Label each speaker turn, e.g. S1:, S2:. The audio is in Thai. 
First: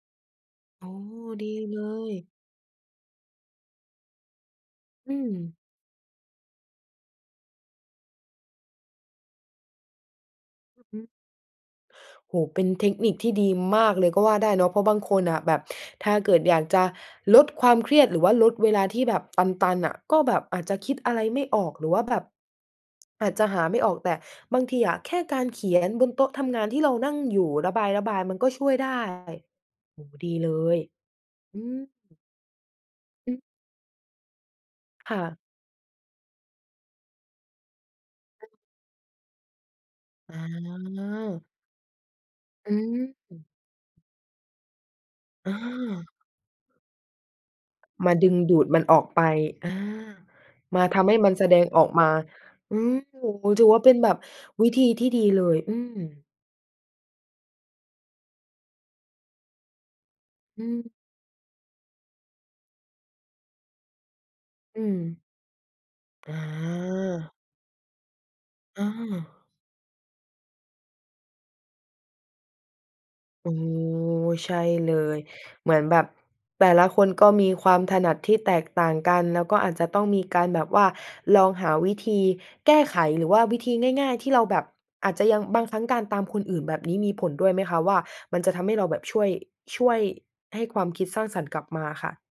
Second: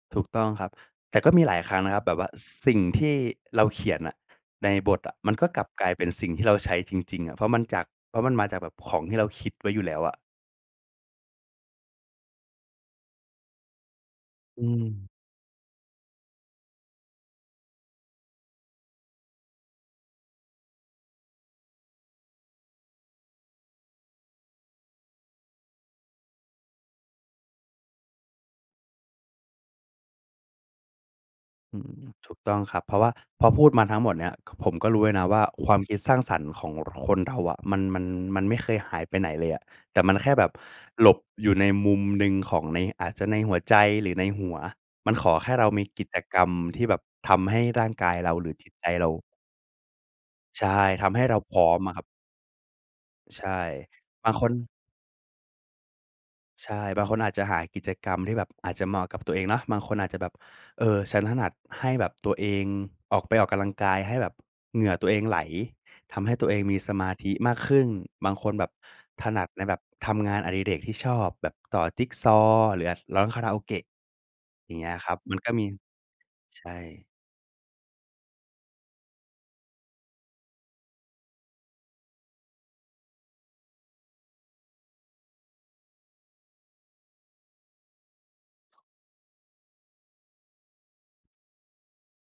S1: ถูกต้องครับ
S2: อ๋อ
S1: แต่ก็มี
S2: ด
S1: หล
S2: ี
S1: ายครั
S2: เ
S1: ้
S2: ล
S1: งนะครับ แบ
S2: ย
S1: บว่าสิ่งที่เราเขียนอะในบท
S2: อ
S1: อ
S2: ื
S1: ะ มันก็
S2: ม
S1: กลับกลายเป็นสิ่งที่เราใช้จริง ๆ อะ เพราะมันจาก เพราะมันมาจากแบบของที่เราคิดไว้อยู่แล้วอะ
S2: อือฮึ โอ้โฮ เป็นเทคนิคที่ดีมากเลยก็ว่าได้
S1: อ
S2: เนา
S1: ื
S2: ะ เพราะบาง
S1: ม
S2: คนอะแบบ ถ้าเกิดอยากจะลดความเครียดหรือว่าลดเวลาที่แบบตัน ๆ อะ ก็แบบอาจจะคิดอะไรไม่ออก หรือว่าแบบ อาจจะหาไม่ออก แต่บางทีอะแค่การเขียนบนโต๊ะทำงานที่เรานั่งอยู่ ระบาย ๆ มันก็ช่วยได้ โอ้โฮ ดีเลย อื
S1: อื
S2: ม
S1: ม ถูกต้องครับ เพราะว่า
S2: อื
S1: พ
S2: ม
S1: อพูดมาทั้งหมดเนี้ย ผมก็รู้เล
S2: ค
S1: ย
S2: ่
S1: นะ
S2: ะ
S1: ว่า ความคิดสร้างสรรค์ของคนเราอะมัน มัน มันไม่เคยหายไปไหนเลยอะ แต่มันแค่
S2: อ๋
S1: แบบหลบ
S2: อ
S1: อยู่ในมุมหนึ่งของ
S2: อื
S1: ใน อาจจะใน
S2: ม
S1: หัวใจหรือในหัว มันขอแค
S2: อ
S1: ่เรามีกิ
S2: า
S1: จกรรมที่แบบทำให้ร่างก
S2: ม
S1: า
S2: า
S1: ย
S2: ด
S1: เร
S2: ึ
S1: า
S2: ง
S1: หรื
S2: ด
S1: อ
S2: ู
S1: จ
S2: ด
S1: ิต
S2: มั
S1: ใ
S2: น
S1: จ
S2: ออ
S1: เร
S2: กไป
S1: า
S2: อา
S1: ใช
S2: ม
S1: ่
S2: าท
S1: ท
S2: ำให
S1: ำ
S2: ้
S1: ให้
S2: มั
S1: เ
S2: น
S1: รา
S2: แส
S1: พ
S2: ด
S1: ร
S2: ง
S1: ้อม
S2: ออ
S1: อ
S2: ก
S1: ะคร
S2: ม
S1: ับ
S2: า อืม
S1: ใช่
S2: ถือว่าเป็นแบบ
S1: บางคน
S2: วิธีที่ดีเลย อืม
S1: ใช่ บางคนอาจจะหากิจกรรมที่แบบอาจจะเหมาะกับตัวเองเนาะ บางคนอาจจะแบบ
S2: อื
S1: เอ
S2: ม
S1: อ ฉันถนัดให้แบบตัวเองออก ไปออกกำลังกาย ให้แบบเ
S2: อ
S1: ห
S2: ื
S1: งื่อตัว
S2: ม
S1: เองไหล ทำให
S2: อ
S1: ้ตัวเองมีสมาธิ
S2: า
S1: มากขึ้น บางคนแบบ
S2: อื
S1: ถน
S2: ม
S1: ัดในแบบทำงานอดิเรกที่ชอบแบบต่อจิกซอว์หรือ อะ ร้องคา
S2: โ
S1: ร
S2: อ
S1: า
S2: ้
S1: โอเกะ
S2: ใช่
S1: อย่างเงี
S2: เ
S1: ้
S2: ล
S1: ยครับ
S2: ย
S1: มันก็มี
S2: เหมือนแบบ
S1: ใ
S2: แ
S1: ช
S2: ต่ละค
S1: ่
S2: นก็มีความถนัดที่แตกต่างกัน แล้วก็อาจจะต้องมีการแบบว่าลองหาวิธีแก้ไขหรือว่าวิธีง่าย ๆ ที่เราแบบอาจจะยัง บางครั้งการตามคนอื่นแบบนี้มีผลด้วยไหมคะว่า มันจะทำให้เราแบบช่วย ช่วยให้ความคิดสร้างสรรค์กลับมาค่ะ?